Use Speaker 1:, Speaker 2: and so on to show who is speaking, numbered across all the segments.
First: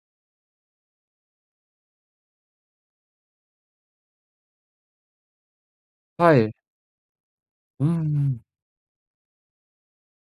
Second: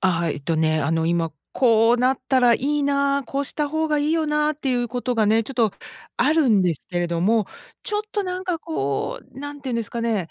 Speaker 1: あ、はい、えっとね、あの、今、「こうなったらいいな」、「こうした方がいいよな」っていうことがね、ちょっとあ
Speaker 2: は
Speaker 1: る
Speaker 2: い。
Speaker 1: んですけれども、
Speaker 2: うんう
Speaker 1: ちょっとな
Speaker 2: ん。
Speaker 1: んかこう、なんて言うんですかね、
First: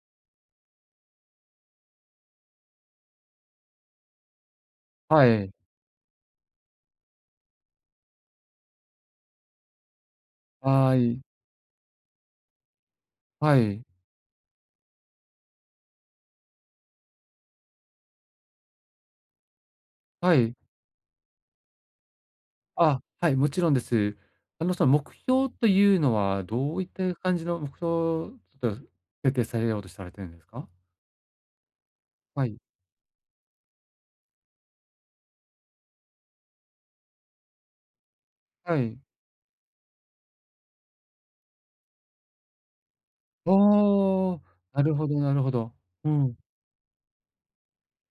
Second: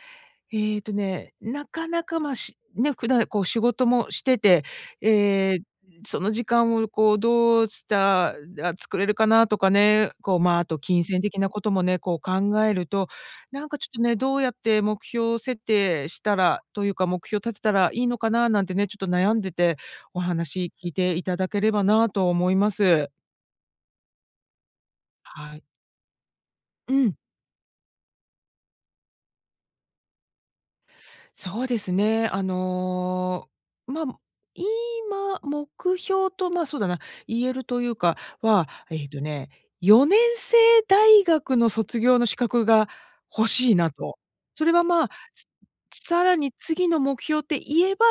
Speaker 1: えっとね、なかなか、ま、しね、普段、こう、仕事もしてて、
Speaker 2: はい。
Speaker 1: ええ、その時間を、こう、どうしたら作れるかなとかね、こう、ま、あと
Speaker 2: は
Speaker 1: 金
Speaker 2: い。
Speaker 1: 銭的なこともね、こう、考えると、
Speaker 2: は
Speaker 1: なんか
Speaker 2: い。
Speaker 1: ちょっとね、どうやって目標設定したら、というか目標立てたらいいのかななんてね、ちょっと悩んでて、お
Speaker 2: はい。
Speaker 1: 話聞いていただければなと思いま
Speaker 2: あ、
Speaker 1: す。
Speaker 2: はい、もちろんです。あの、その目標
Speaker 1: はい。
Speaker 2: というのはどういっ
Speaker 1: う
Speaker 2: た
Speaker 1: ん。
Speaker 2: 感じの目標、ちょっと設定されようとされてんですか？
Speaker 1: そうですね、あ
Speaker 2: はい。
Speaker 1: の、ま、む今、目標と、まあ、そうだな、言えるというかは、
Speaker 2: はい。
Speaker 1: えっとね、4年制大学の卒業の資格が欲
Speaker 2: あ
Speaker 1: しいなと。
Speaker 2: あ。
Speaker 1: それ
Speaker 2: な
Speaker 1: は、
Speaker 2: る
Speaker 1: ま
Speaker 2: ほ
Speaker 1: あ、
Speaker 2: どなるほど。
Speaker 1: つ
Speaker 2: う
Speaker 1: さら
Speaker 2: ん。
Speaker 1: に次の目標って言えば、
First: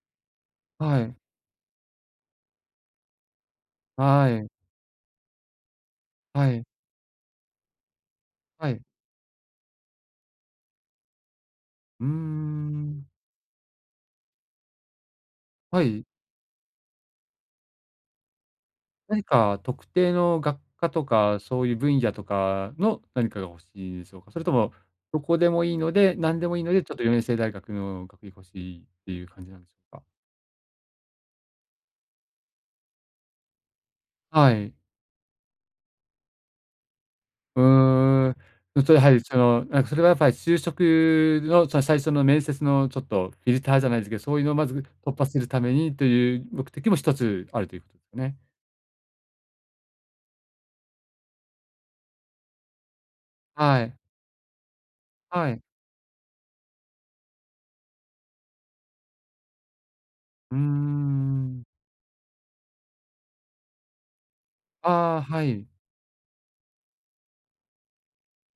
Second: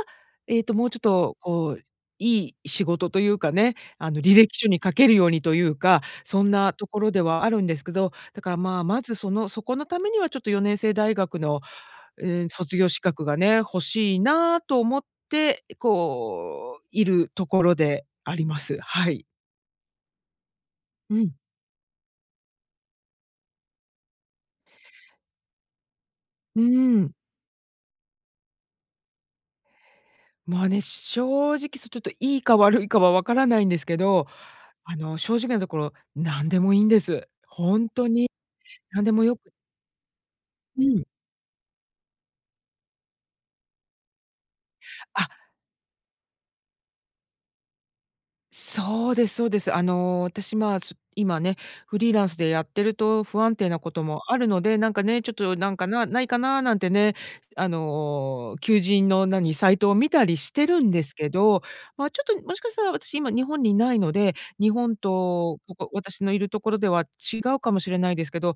Speaker 1: えっともうちょ
Speaker 2: は
Speaker 1: っ
Speaker 2: い。
Speaker 1: と、こう、いい仕事というかね、
Speaker 2: あ、
Speaker 1: あの、
Speaker 2: は
Speaker 1: 履
Speaker 2: い。
Speaker 1: 歴書に書けるようにというか、そ
Speaker 2: は
Speaker 1: ん
Speaker 2: い。
Speaker 1: なところではあるんですけど、だから、
Speaker 2: は
Speaker 1: ま
Speaker 2: い。
Speaker 1: あ、まず、その、そこのためにはちょっと4年制大学の、
Speaker 2: うー
Speaker 1: うーん、卒業資
Speaker 2: ん。
Speaker 1: 格がね、欲しいなと思って、
Speaker 2: はい。
Speaker 1: こう、いるところであります。は
Speaker 2: 何
Speaker 1: い。
Speaker 2: か特定の学科と
Speaker 1: うん。
Speaker 2: か、そういう分野とかの何かが欲しいでしょうか？それともどこでもいいので、何でもい
Speaker 1: う
Speaker 2: いので、ちょっ
Speaker 1: ー
Speaker 2: と、よ
Speaker 1: ん。
Speaker 2: ねんせい大学の学位欲しいっていう感じなんですか？
Speaker 1: まあね、正直そちょっといいか悪いかはわからないんですけど、
Speaker 2: はい。
Speaker 1: あの、正直なところ、なんでもいいんです。
Speaker 2: う
Speaker 1: ほんと
Speaker 2: ー
Speaker 1: に、
Speaker 2: ん。うと、や
Speaker 1: なん
Speaker 2: は
Speaker 1: で
Speaker 2: り、
Speaker 1: も
Speaker 2: そ
Speaker 1: よく
Speaker 2: の、なんかそれはやっぱり就職
Speaker 1: うん。
Speaker 2: の、その、最初の面接のちょっとフィルターじゃないですけそういうのまず突破
Speaker 1: あ。
Speaker 2: するためにという目的も一つあるというね。
Speaker 1: そうですそうです。あの、私まあ、ちょ、今ね、フリーランスでやってると不安定な
Speaker 2: は
Speaker 1: こ
Speaker 2: い。
Speaker 1: ともあるので、なんかね、ちょっ
Speaker 2: は
Speaker 1: と
Speaker 2: い。
Speaker 1: なんか、なないかななんてね、あの、求人の、何、サイトを見たりし
Speaker 2: うーん、
Speaker 1: てるんですけ
Speaker 2: う
Speaker 1: ど、
Speaker 2: ん。
Speaker 1: ま、ちょっともしかしたら私今日本にいないので、日本
Speaker 2: ああ、は
Speaker 1: と、
Speaker 2: い。
Speaker 1: ここ、私の居るところでは違うかもしれないですけど、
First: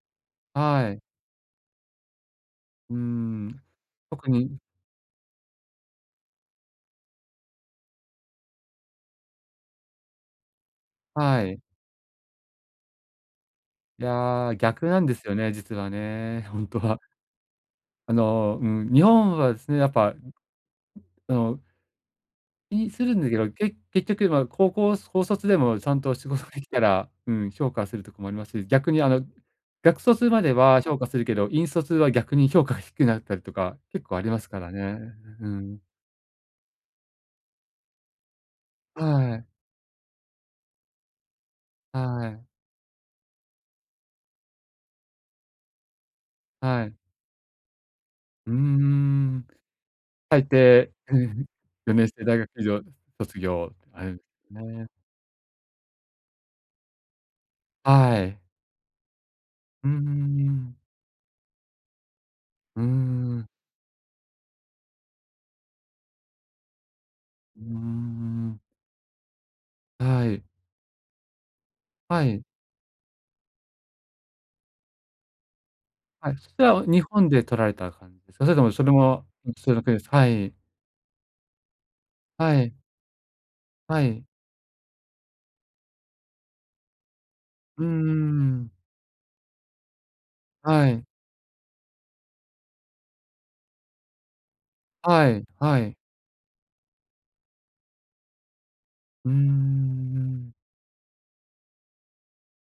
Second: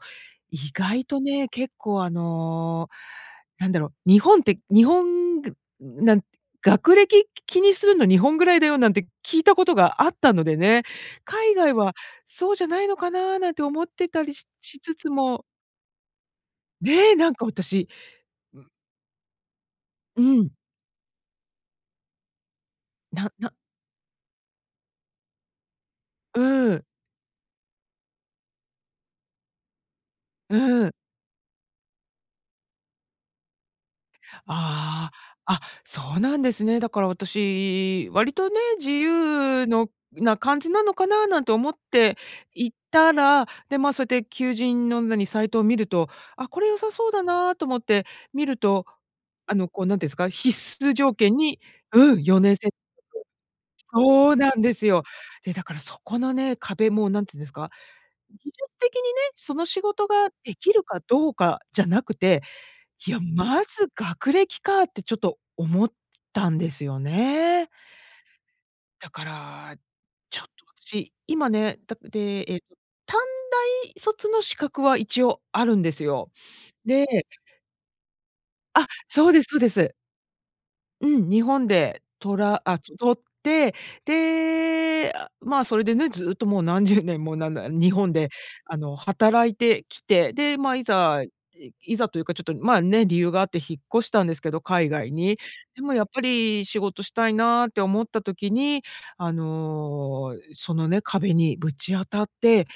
Speaker 1: 意
Speaker 2: はい。
Speaker 1: 外とね、結構、あの、
Speaker 2: うーん。
Speaker 1: なんだろう、日
Speaker 2: 特
Speaker 1: 本っ
Speaker 2: に
Speaker 1: て、日本ぐなん、学歴気にするの日本ぐらいだよなんて聞いたことがあったのでね、
Speaker 2: は
Speaker 1: 海
Speaker 2: い。
Speaker 1: 外はそうじゃないのかななんて思っ
Speaker 2: い
Speaker 1: てたりし
Speaker 2: や、
Speaker 1: し
Speaker 2: 逆
Speaker 1: つ
Speaker 2: なん
Speaker 1: つ
Speaker 2: ですよ
Speaker 1: も
Speaker 2: ね、実はね。ほんとは。
Speaker 1: ねえ、なんか私
Speaker 2: あの、
Speaker 1: う。
Speaker 2: うん、日本はすね、やっぱ、う
Speaker 1: うん。
Speaker 2: その気にするんだ
Speaker 1: な、
Speaker 2: けど、
Speaker 1: な。
Speaker 2: け結局、まあ、高校高卒でもちゃんと仕
Speaker 1: う
Speaker 2: 事でき
Speaker 1: ー
Speaker 2: た
Speaker 1: ん。
Speaker 2: ら、うん、評価するとこもありますし、逆に、あの、学卒まで
Speaker 1: う
Speaker 2: は
Speaker 1: ん。
Speaker 2: 評価するけど、院卒は逆に評価が低くなったりとか、結構ありますからね。
Speaker 1: ああ。
Speaker 2: う、ふふ
Speaker 1: あ、
Speaker 2: ん。
Speaker 1: そうなんですね。だから私、割とね、自
Speaker 2: はい。
Speaker 1: 由のな感じなのかななんて思って
Speaker 2: はい。
Speaker 1: いたら、で、ま、そうやって求人の、何、サイトを見ると、あ、これ良
Speaker 2: は
Speaker 1: さ
Speaker 2: い。
Speaker 1: そうだなと思って見
Speaker 2: うー
Speaker 1: ると、
Speaker 2: ん。
Speaker 1: あの、こう、なんてんすか、
Speaker 2: 大
Speaker 1: 必
Speaker 2: 抵、
Speaker 1: 須条
Speaker 2: う
Speaker 1: 件
Speaker 2: ん、
Speaker 1: に、
Speaker 2: よねん
Speaker 1: う
Speaker 2: せ
Speaker 1: ん、
Speaker 2: い大
Speaker 1: よ
Speaker 2: 学
Speaker 1: ねん
Speaker 2: 以
Speaker 1: せい
Speaker 2: 上卒業
Speaker 1: [unintelligible]
Speaker 2: あるんす
Speaker 1: そうなんです
Speaker 2: ね。
Speaker 1: よ。で、だからそこのね、壁も、なんてんですか、
Speaker 2: は
Speaker 1: 技
Speaker 2: い。
Speaker 1: 術的にね、その仕
Speaker 2: うんうん、
Speaker 1: 事
Speaker 2: う
Speaker 1: が
Speaker 2: ー
Speaker 1: でき
Speaker 2: ん。
Speaker 1: るかどうかじゃなくて、
Speaker 2: うー
Speaker 1: いや、
Speaker 2: ん。
Speaker 1: まず学歴かってちょっと思ったんですよ
Speaker 2: うー
Speaker 1: ね。
Speaker 2: ん。
Speaker 1: だから、
Speaker 2: は
Speaker 1: ち
Speaker 2: い。
Speaker 1: ょっと私、今ね、だっ
Speaker 2: はい。
Speaker 1: てえっと短大卒の資格は一応あるんですよ。
Speaker 2: はい、それは、日
Speaker 1: で
Speaker 2: 本で取られた感じお、それともそ
Speaker 1: あ、
Speaker 2: れも、
Speaker 1: そうです
Speaker 2: う、
Speaker 1: そうで
Speaker 2: それだけ
Speaker 1: す。
Speaker 2: ですはい。
Speaker 1: うん、日本でとら
Speaker 2: はい。
Speaker 1: あ、と取って、
Speaker 2: はい。
Speaker 1: で、ま、それでね、ずっともう何十年もなんだ
Speaker 2: うん
Speaker 1: 日
Speaker 2: う
Speaker 1: 本で
Speaker 2: んうん。
Speaker 1: あの働いてきて、で、ま、い
Speaker 2: はい。
Speaker 1: ざ、いいざというかちょっと、ま、ね、理由があって引っ越したんですけど、海外
Speaker 2: は
Speaker 1: に。
Speaker 2: いは
Speaker 1: でも
Speaker 2: い。
Speaker 1: やっぱり、仕事したいなって思った時に、
Speaker 2: うー
Speaker 1: あの、
Speaker 2: ん。
Speaker 1: そのね、壁にぶち当たって、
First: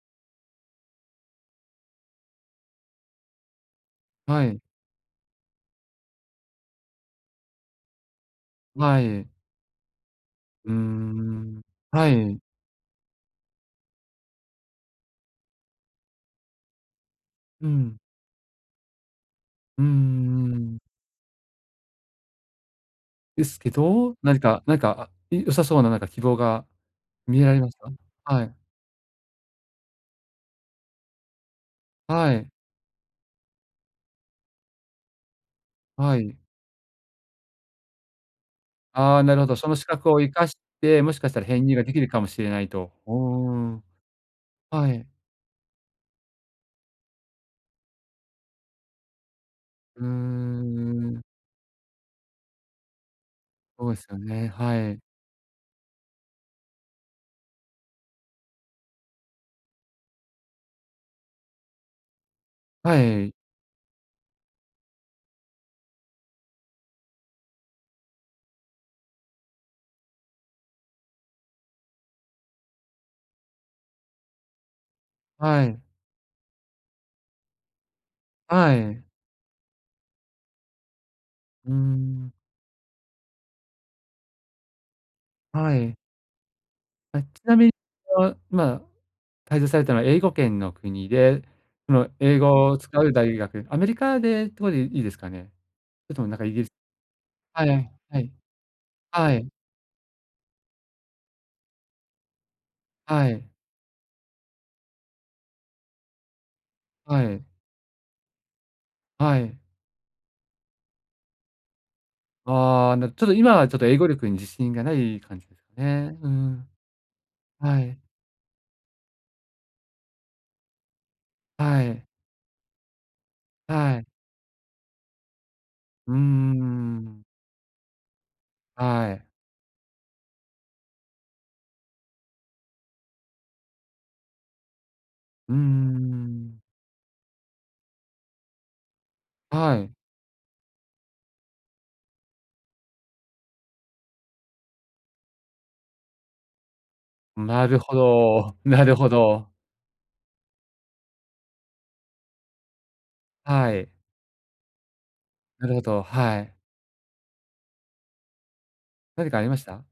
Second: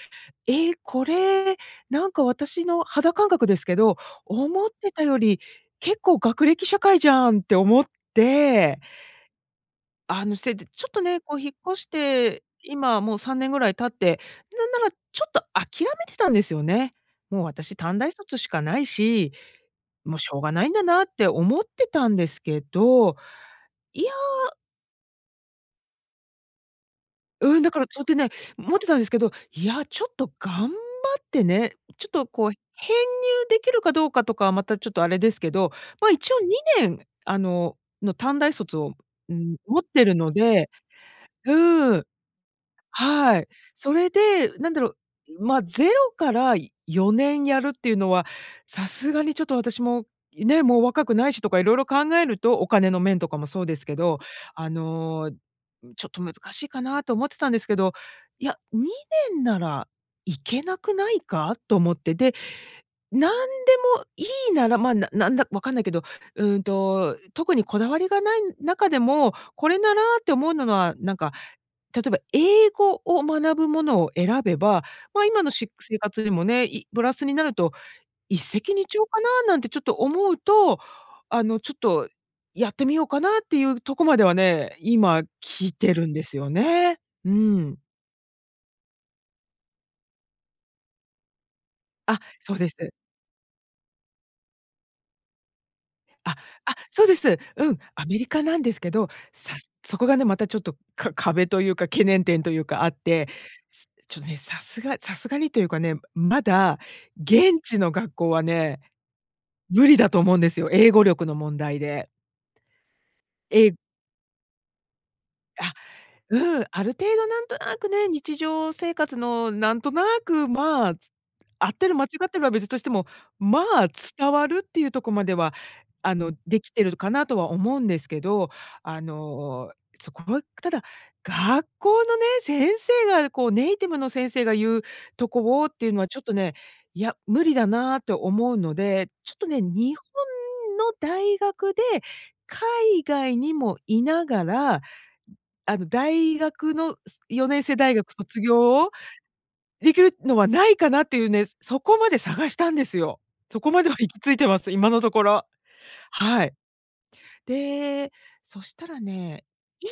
Speaker 1: え、これ、なんか私の肌感覚ですけど
Speaker 2: はい。
Speaker 1: 「思ってたより結構学歴社会じゃん」って思って、
Speaker 2: はい。
Speaker 1: あのせで、
Speaker 2: うー
Speaker 1: ちょっとね、こう引っ
Speaker 2: ん、
Speaker 1: 越し
Speaker 2: はい。
Speaker 1: て、今もう3年ぐらい経って、なんならちょっと諦めてたんですよね。もう
Speaker 2: う
Speaker 1: 私
Speaker 2: ん。
Speaker 1: 短大卒しかないし、
Speaker 2: うん
Speaker 1: もうしょう
Speaker 2: うん
Speaker 1: が
Speaker 2: う
Speaker 1: ないん
Speaker 2: ん。
Speaker 1: だなって思ってたんですけど、
Speaker 2: ですけ
Speaker 1: いや
Speaker 2: ど何かなんか、え良さそうななんか希望が見えら
Speaker 1: う
Speaker 2: れ
Speaker 1: ん、だ
Speaker 2: ます
Speaker 1: から
Speaker 2: か
Speaker 1: そうってね、
Speaker 2: はい。
Speaker 1: 思ってたんですけど、いや、ちょっと頑張ってね、ちょっと
Speaker 2: はい。
Speaker 1: こう編入できるかどうかとかはまたちょっとあれですけど、ま、
Speaker 2: は
Speaker 1: 一
Speaker 2: い。
Speaker 1: 応2年あの、の短大卒を、
Speaker 2: ああ、
Speaker 1: うー
Speaker 2: なるほど。
Speaker 1: ん、
Speaker 2: その
Speaker 1: 持っ
Speaker 2: 資
Speaker 1: て
Speaker 2: 格
Speaker 1: る
Speaker 2: を生
Speaker 1: の
Speaker 2: かし
Speaker 1: で
Speaker 2: て、もしかしたら
Speaker 1: う
Speaker 2: 編入がで
Speaker 1: ー
Speaker 2: き
Speaker 1: ん。
Speaker 2: るかもしれないと。うー
Speaker 1: はい。
Speaker 2: ん。
Speaker 1: それで、なんだ
Speaker 2: は
Speaker 1: ろ
Speaker 2: い。
Speaker 1: う、まゼロから4年やるっていうのは、さすがにちょっと私
Speaker 2: うー
Speaker 1: も、
Speaker 2: ん、
Speaker 1: ね、もう若く
Speaker 2: うん。
Speaker 1: ないしとか色々考えると、お金の面とかもそうで
Speaker 2: そ
Speaker 1: す
Speaker 2: う
Speaker 1: け
Speaker 2: ですよ
Speaker 1: ど、
Speaker 2: ね、
Speaker 1: あ
Speaker 2: はい。
Speaker 1: の、ちょっと難しいかなと思ってたんですけど、いや、2年なら行けなくないかと思って、で、
Speaker 2: は
Speaker 1: 何
Speaker 2: い。
Speaker 1: でもいいなら、ま、ななんだ、分かんないけど、うーんと、特にこだわりがない中でも、これならって思うのは、なんか、例えば英語を学ぶものを選べば、まあ今の
Speaker 2: は
Speaker 1: し
Speaker 2: い。
Speaker 1: 生活でもね、いプラスになると、一石
Speaker 2: は
Speaker 1: 二
Speaker 2: い。
Speaker 1: 鳥かななんてちょっと思うと、あの
Speaker 2: う
Speaker 1: ち
Speaker 2: ー
Speaker 1: ょっと
Speaker 2: ん。
Speaker 1: やってみようかなっていうとこまではね、今来
Speaker 2: は
Speaker 1: て
Speaker 2: い。
Speaker 1: るんですよね。
Speaker 2: あ、
Speaker 1: う
Speaker 2: ちなみに、
Speaker 1: ん。
Speaker 2: あの、まあ滞在されたのは英語圏の国で、その
Speaker 1: あ、
Speaker 2: 英
Speaker 1: そう
Speaker 2: 語
Speaker 1: で
Speaker 2: を
Speaker 1: す。
Speaker 2: 使う大学、アメリカでってこでいいですかね？それともな
Speaker 1: あ
Speaker 2: んかイギリス
Speaker 1: あ、そうです。
Speaker 2: はい
Speaker 1: う
Speaker 2: は
Speaker 1: ん、
Speaker 2: い、
Speaker 1: ア
Speaker 2: は
Speaker 1: メリ
Speaker 2: い。
Speaker 1: カなんですけど、
Speaker 2: はい。
Speaker 1: さそこがね、またちょっとか壁というか懸念点というかあっ
Speaker 2: は
Speaker 1: て、
Speaker 2: い。
Speaker 1: すちょね、さすがさすがにというかね、まだ
Speaker 2: はい。
Speaker 1: 現地の学校はね、
Speaker 2: はい。
Speaker 1: 無理だと思うんですよ、英語力の問題で。
Speaker 2: ああ、なちょっと今はち
Speaker 1: え
Speaker 2: ょっと英語力に自信がない感じですか
Speaker 1: あ、
Speaker 2: ねう
Speaker 1: うん、
Speaker 2: ん。
Speaker 1: ある程度なんとな
Speaker 2: は
Speaker 1: く
Speaker 2: い。
Speaker 1: ね、日常生活のなんとなく、まあ合っ
Speaker 2: は
Speaker 1: てる
Speaker 2: い。
Speaker 1: 間違ってるは別としても、まあ、
Speaker 2: はい。
Speaker 1: 伝わるっていうとこまでは、
Speaker 2: う
Speaker 1: あ
Speaker 2: ん
Speaker 1: の
Speaker 2: うん
Speaker 1: できてる
Speaker 2: う
Speaker 1: か
Speaker 2: ん。
Speaker 1: なとは思うんですけど、あ
Speaker 2: はい。
Speaker 1: の、そこはただ、学校のね、先生がこうネイティブの先生が言うと
Speaker 2: うんう
Speaker 1: こをっていうのは
Speaker 2: んう
Speaker 1: ちょっとね、
Speaker 2: ん。
Speaker 1: いや、無理だなと思うので、ちょっとね、
Speaker 2: はい。
Speaker 1: 日本の大学で、海外にもいながら、あの大学の四年
Speaker 2: な
Speaker 1: 制
Speaker 2: るほ
Speaker 1: 大学卒
Speaker 2: ど。
Speaker 1: 業
Speaker 2: な
Speaker 1: を
Speaker 2: るほど。
Speaker 1: できるのはないかなっていうね、そこまで探したんですよ。そこ
Speaker 2: は
Speaker 1: まで
Speaker 2: い。
Speaker 1: は行き着いてます、今のところ。
Speaker 2: なるほど、は
Speaker 1: はい。
Speaker 2: い。
Speaker 1: で、そしたら
Speaker 2: 何かあ
Speaker 1: ね、
Speaker 2: りました？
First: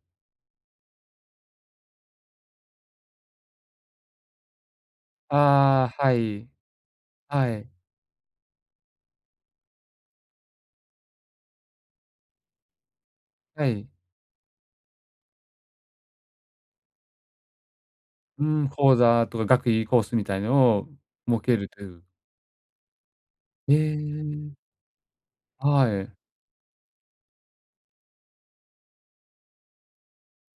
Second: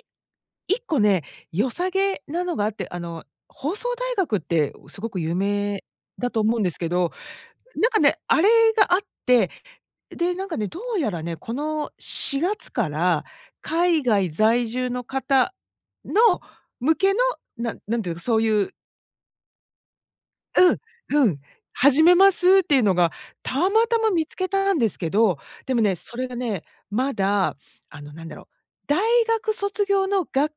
Speaker 1: い1個ね、良さげなのがあって、あの、放送大学ってすごく有名
Speaker 2: ああ、は
Speaker 1: だと
Speaker 2: い。
Speaker 1: 思うんですけど、
Speaker 2: はい。
Speaker 1: なんかね、あれがあって、で、なんかね、どうやらね、この4月から、
Speaker 2: はい。
Speaker 1: 海外在住の方の、向けの、ななんていうか、そう
Speaker 2: う
Speaker 1: い
Speaker 2: ん、
Speaker 1: う
Speaker 2: 講座とか学位コースみたいな
Speaker 1: うん
Speaker 2: のを
Speaker 1: うん、
Speaker 2: 設けるという
Speaker 1: 始めますっていうのが、た
Speaker 2: え
Speaker 1: またま見つけ
Speaker 2: え。
Speaker 1: たんですけど、でも
Speaker 2: は
Speaker 1: ね、
Speaker 2: い。
Speaker 1: それがね、まだ、あのなんだろう、大学卒業のが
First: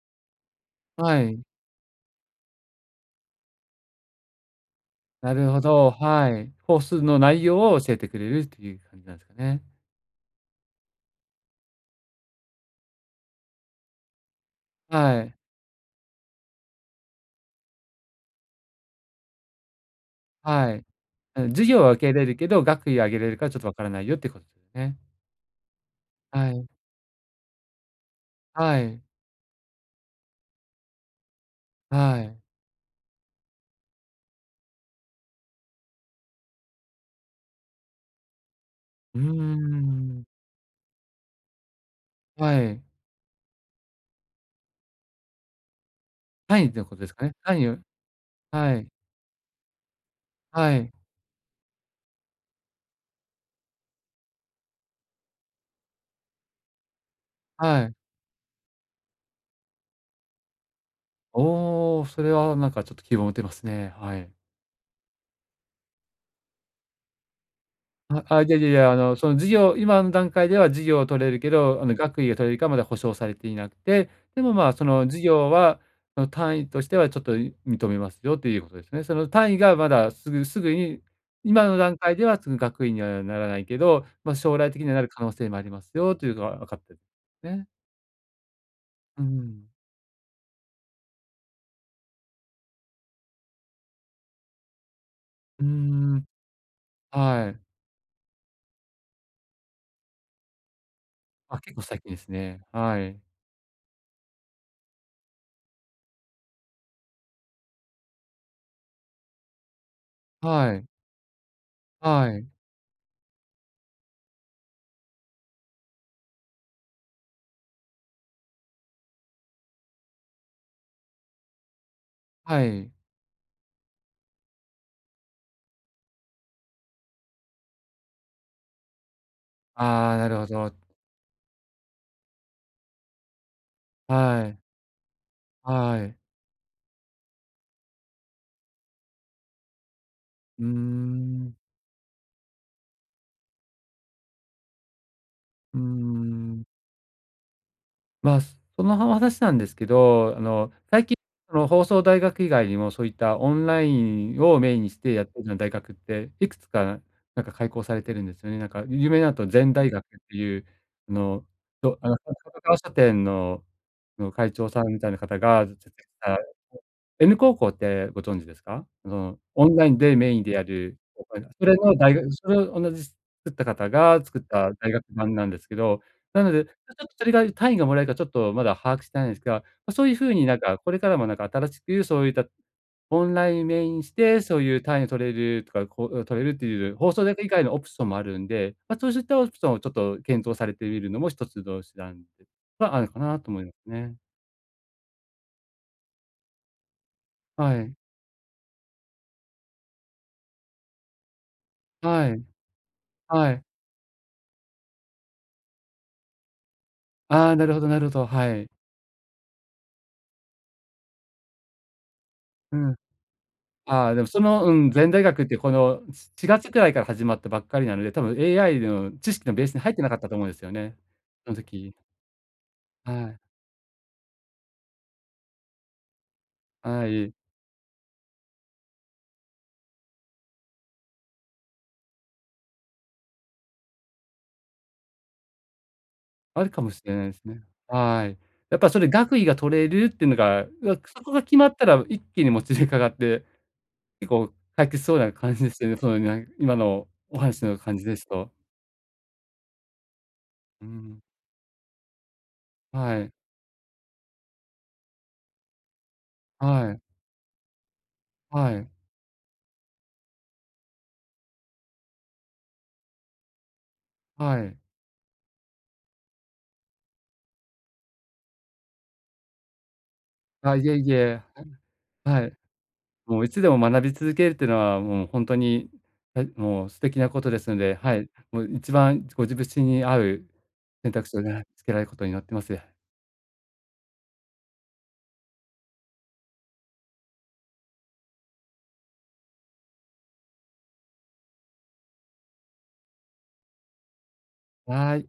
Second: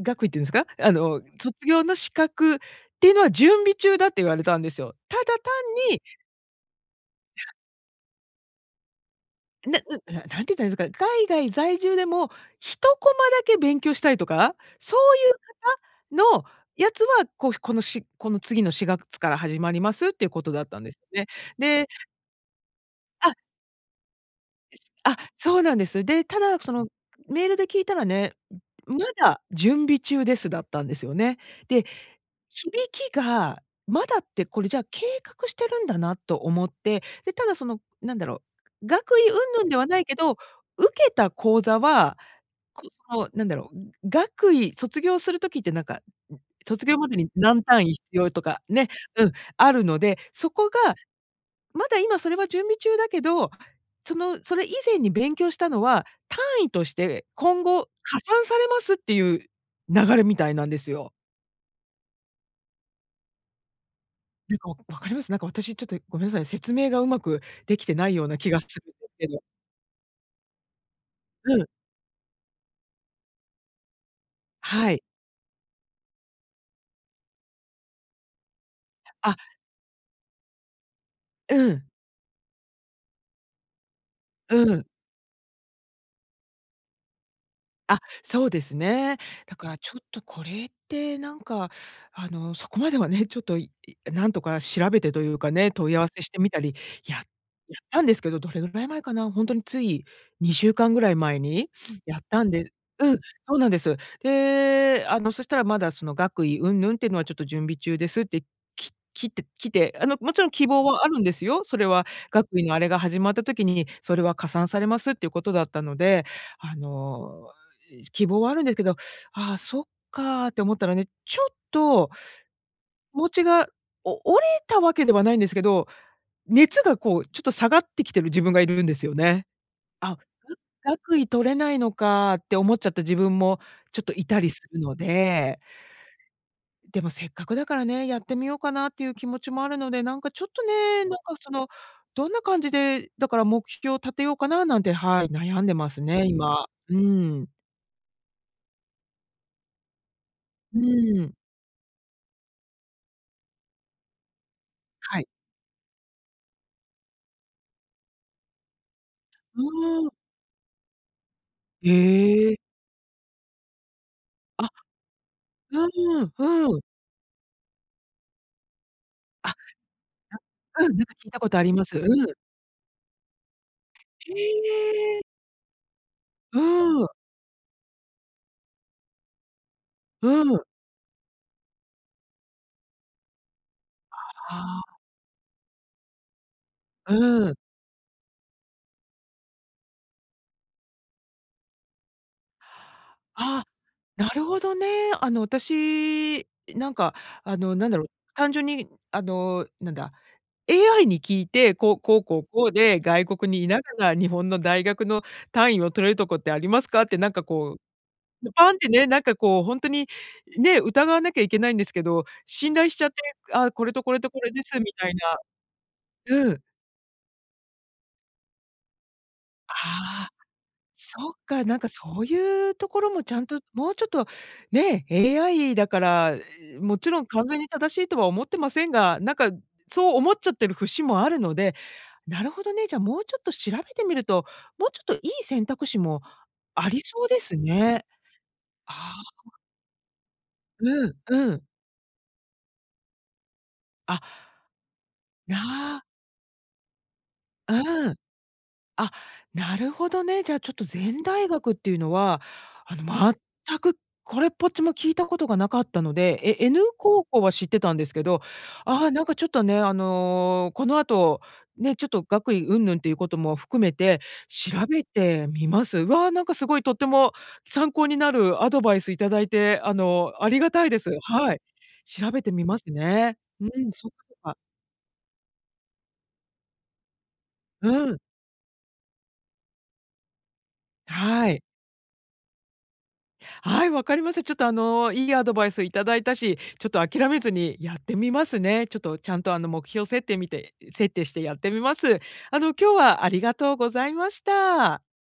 Speaker 1: 学位っていうんですか、あ
Speaker 2: は
Speaker 1: の
Speaker 2: い。
Speaker 1: 卒業の資格っていうのは準備中だって言われたんですよ。ただ
Speaker 2: な
Speaker 1: 単
Speaker 2: るほど、
Speaker 1: に
Speaker 2: はい。コースの内 容を教えてくれるっていう感じなんですかね。
Speaker 1: ななななんて言ったらいんすか、海外在住でも、1コマだけ勉強したいとか、そう
Speaker 2: はい。
Speaker 1: いう方の、やつは、こう、このしこの次の4月から始まりますっていうことだっ
Speaker 2: は
Speaker 1: たん
Speaker 2: い、
Speaker 1: ですよね。
Speaker 2: あ、授業
Speaker 1: で
Speaker 2: は受け入れるけど、学位をあげれ
Speaker 1: あ
Speaker 2: るかちょっとわからないよっていうこ
Speaker 1: です
Speaker 2: ね。
Speaker 1: あ、そうなんです。で、た
Speaker 2: は
Speaker 1: だ
Speaker 2: い。
Speaker 1: そのメールで聞いたらね、
Speaker 2: は
Speaker 1: ま
Speaker 2: い。
Speaker 1: だ準備中です、だったんですよね。で、
Speaker 2: はい。
Speaker 1: 響きが、まだってこれじゃあ計画してるんだなと思って、で、ただそのなんだろう、
Speaker 2: う
Speaker 1: 学
Speaker 2: ん
Speaker 1: 位
Speaker 2: う
Speaker 1: 云
Speaker 2: んう
Speaker 1: 々ではないけ
Speaker 2: ん。
Speaker 1: ど、受けた講座は、
Speaker 2: はい。
Speaker 1: くの、なんだろう、学位卒業する時ってなんか、
Speaker 2: 単位という
Speaker 1: 卒
Speaker 2: こ
Speaker 1: 業
Speaker 2: とで
Speaker 1: ま
Speaker 2: す
Speaker 1: で
Speaker 2: か
Speaker 1: に
Speaker 2: ね。単
Speaker 1: 何
Speaker 2: 位を
Speaker 1: 単位必要とか
Speaker 2: は
Speaker 1: ね、
Speaker 2: い。
Speaker 1: うん、あるので、そこ
Speaker 2: はい。
Speaker 1: が、まだ今それは準備中だけど、その、それ以前に勉強したのは、単位として今
Speaker 2: は
Speaker 1: 後
Speaker 2: い。
Speaker 1: 加算されますっていう流れみたいなんですよ。
Speaker 2: おお、それはなんかちょっと希望持てますね。はい。
Speaker 1: なんかわかります？なんか私ちょっとごめんなさい、説明がうまくできてない
Speaker 2: あ
Speaker 1: よう
Speaker 2: あ
Speaker 1: な
Speaker 2: あ、い
Speaker 1: 気
Speaker 2: や
Speaker 1: が
Speaker 2: い
Speaker 1: す
Speaker 2: やい
Speaker 1: るん
Speaker 2: や。
Speaker 1: で
Speaker 2: あ
Speaker 1: す
Speaker 2: の
Speaker 1: け
Speaker 2: その
Speaker 1: ど。
Speaker 2: 授業今の段階では授業を取れるけ
Speaker 1: うん。
Speaker 2: ど、あの学位が取れるかまだ保証されていなくて、でもまあそ
Speaker 1: はい。
Speaker 2: の授業はその単位としてはちょっと認めますよということですね。その
Speaker 1: あ
Speaker 2: 単位がまだすぐすぐに今
Speaker 1: う
Speaker 2: の
Speaker 1: ん。
Speaker 2: 段階ではその学位にはならないけど、ま、将
Speaker 1: う
Speaker 2: 来的
Speaker 1: ん。
Speaker 2: にはなる可能性もありますよというのはわかってね。
Speaker 1: あ、そうですね。
Speaker 2: うー
Speaker 1: だ
Speaker 2: ん。
Speaker 1: からちょっとこれってなんか、あのそこまではね、ちょっとなんとか調べてというか
Speaker 2: うー
Speaker 1: ね、問い合わせ
Speaker 2: ん。
Speaker 1: してみたり、ややっ
Speaker 2: はい。
Speaker 1: たんですけど、どれぐらい前かな、ほんとについ2週間ぐらい前
Speaker 2: あ、
Speaker 1: に
Speaker 2: 結構最近で
Speaker 1: やっ
Speaker 2: す
Speaker 1: たん
Speaker 2: ね。
Speaker 1: で
Speaker 2: は
Speaker 1: うん、
Speaker 2: い。
Speaker 1: そうなんです。で、あのそしたら、まだその学位云々ってのはちょっと準備中ですって、ききてきて、あのもちろん希
Speaker 2: はい。
Speaker 1: 望はあるんですよ、それは
Speaker 2: はい。
Speaker 1: 学位のあれが始まった時に、それは加算されますっていうことだったので、あの希望はあるんですけど、ああ、そっかって思ったらね、ちょっと、
Speaker 2: はい。
Speaker 1: 気持ちがお折れたわけではないんですけど、熱がこうちょっと下がってきてる自分がいるんですよね。
Speaker 2: ああ、
Speaker 1: あ、
Speaker 2: なるほ ど。
Speaker 1: 学位取れないのかって思っちゃった自分もちょっといた
Speaker 2: は
Speaker 1: り
Speaker 2: い。
Speaker 1: するので
Speaker 2: はい。
Speaker 1: でもせっかくだからね、やってみようかなっていう気持ちもあるので、なんかちょっ
Speaker 2: う
Speaker 1: と
Speaker 2: ー
Speaker 1: ね、なんかそ
Speaker 2: ん。
Speaker 1: のどんな感じで、だから目標立てようかななんて、はい、悩んで
Speaker 2: うー
Speaker 1: ますね、
Speaker 2: ん。
Speaker 1: 今。うーん。
Speaker 2: ま、そもそもな話なんですけど、あの、
Speaker 1: う
Speaker 2: 最近
Speaker 1: ーん。
Speaker 2: の放送大学以外にもそういったオンラインをメインにして
Speaker 1: は
Speaker 2: やっ
Speaker 1: い。
Speaker 2: てるような大学って、いくつかなんか開校されているんですよね。なんか、有名なんだと
Speaker 1: う
Speaker 2: ZEN 大
Speaker 1: ー
Speaker 2: 学っ
Speaker 1: ん。
Speaker 2: ていう、あの、そう、角
Speaker 1: へえ。
Speaker 2: 川書店の、あの、会長
Speaker 1: あ。
Speaker 2: さんみたいな方が作
Speaker 1: う
Speaker 2: っ
Speaker 1: ん
Speaker 2: た
Speaker 1: うん。
Speaker 2: N 高校ってご存知ですか？その、
Speaker 1: あ、
Speaker 2: オンラインでメインでや
Speaker 1: うう
Speaker 2: る、
Speaker 1: ん、なんか聞いたこ とあ
Speaker 2: そ
Speaker 1: り
Speaker 2: れ
Speaker 1: ま
Speaker 2: の
Speaker 1: す。う
Speaker 2: 大学。
Speaker 1: ん。
Speaker 2: それを同じ作った方が
Speaker 1: へ
Speaker 2: 作った大学
Speaker 1: え。
Speaker 2: 版なんですけど。なので、ちょっ
Speaker 1: う
Speaker 2: と
Speaker 1: ん。
Speaker 2: それが単位がもらえるかちょっとまだ把握してないんですが、ま、そういう風
Speaker 1: う
Speaker 2: になん
Speaker 1: ん。
Speaker 2: か、これからもなんか、新しくそういった、オンラインメインして、
Speaker 1: あ
Speaker 2: そういう
Speaker 1: あ。
Speaker 2: 単位を取れるとか、講座取れるという放送大学
Speaker 1: う
Speaker 2: 以
Speaker 1: ん。
Speaker 2: 外のオプションもあるんで、ま、そうしたオプションをちょっと検討されてみるのも一つの手段ではあるのかなと思
Speaker 1: あ、
Speaker 2: いますね。
Speaker 1: なるほどね。あの、私、なんかあ
Speaker 2: は
Speaker 1: の、なん
Speaker 2: い。
Speaker 1: だろう、単純に、あの、なんだ、AI に聞いて、こう、こう
Speaker 2: は
Speaker 1: こ
Speaker 2: い。
Speaker 1: うこうで、外国
Speaker 2: はい。
Speaker 1: に居ながら日本の大学の単位を取れるとこってありますか？ってなんか
Speaker 2: ああ、なる
Speaker 1: こ
Speaker 2: ほどなるほど。は
Speaker 1: う、
Speaker 2: い。
Speaker 1: パンってね、なんかこうほんとに、ね、疑わなきゃいけないんですけど、信
Speaker 2: う
Speaker 1: 頼
Speaker 2: ん。
Speaker 1: しちゃって、あ、これと
Speaker 2: あ
Speaker 1: こ
Speaker 2: あ、で
Speaker 1: れ
Speaker 2: も
Speaker 1: と
Speaker 2: そ
Speaker 1: これで
Speaker 2: の、う
Speaker 1: す
Speaker 2: ん、
Speaker 1: みた
Speaker 2: ZEN
Speaker 1: い
Speaker 2: 大
Speaker 1: な。
Speaker 2: 学って、このしし
Speaker 1: う
Speaker 2: が
Speaker 1: ん。
Speaker 2: つくらいから始まったばっかりなので、多分 AI の知識のベースに入ってなかった
Speaker 1: ああ。
Speaker 2: と思うんですよね。
Speaker 1: そっ
Speaker 2: そん
Speaker 1: か、なんか
Speaker 2: 時。
Speaker 1: そういうところ
Speaker 2: は
Speaker 1: もち
Speaker 2: い。
Speaker 1: ゃんと、もうちょっと、ね、AI だから、も
Speaker 2: は
Speaker 1: ちろん
Speaker 2: ーい。
Speaker 1: 完全に正しいとは思ってませんが、なんか、そう思っちゃってる節もあるので。なるほどね、じゃあもうちょっと調べてみると、もうちょっといい選択肢も
Speaker 2: あるか
Speaker 1: あ
Speaker 2: も
Speaker 1: り
Speaker 2: しれな
Speaker 1: そ
Speaker 2: い
Speaker 1: う
Speaker 2: です
Speaker 1: です
Speaker 2: ね。
Speaker 1: ね。
Speaker 2: はい。やっぱそれ、
Speaker 1: ああ。
Speaker 2: 学位が取れるってのが、
Speaker 1: うん。
Speaker 2: そこが
Speaker 1: う
Speaker 2: 決
Speaker 1: ん。
Speaker 2: まったら一気にもつれかかって、
Speaker 1: あ。
Speaker 2: 結構、解決しそうな感じですよね。
Speaker 1: な
Speaker 2: その、なん今のお話の感じ
Speaker 1: うん。
Speaker 2: ですと。
Speaker 1: あ、なるほどね。じゃあちょっ
Speaker 2: う
Speaker 1: と、
Speaker 2: ん。
Speaker 1: ZEN 大学っていうのは、あの、
Speaker 2: はい。
Speaker 1: 全くこれっぽっちも聞いたことがなかったので、え N
Speaker 2: はい。
Speaker 1: 高校は知ってたんですけど、
Speaker 2: はい。
Speaker 1: あ、なんかちょっとね、あの、この後、ね、ちょっと学位云々っていうことも含めて、
Speaker 2: はい。
Speaker 1: 調べてみます。わ、なんかすごいとっても参考になるアドバイスいただいて、あの、ありが
Speaker 2: あ、
Speaker 1: た
Speaker 2: い
Speaker 1: い
Speaker 2: え
Speaker 1: で
Speaker 2: い
Speaker 1: す。
Speaker 2: え。
Speaker 1: はい。調べ
Speaker 2: は
Speaker 1: て
Speaker 2: い。
Speaker 1: みますね。
Speaker 2: もういつ
Speaker 1: う
Speaker 2: でも
Speaker 1: ん、
Speaker 2: 学
Speaker 1: そっ
Speaker 2: び続ける
Speaker 1: か。
Speaker 2: ってのは、うん、ほんとに、えもう素敵なことですの
Speaker 1: う
Speaker 2: で、は
Speaker 1: ん。
Speaker 2: い、もう一番、ご自身に合う選択肢を
Speaker 1: は
Speaker 2: ね、
Speaker 1: い。
Speaker 2: 見つけられることを祈ってます。
Speaker 1: はい、分かりました。ちょっとあの、いいアドバイス頂いたし、ちょっと諦めずにやってみますね。ちょっと、ちゃんとあの、目標設定みて設定してやってみます。あの、今日はありがとうございました。
Speaker 2: はい。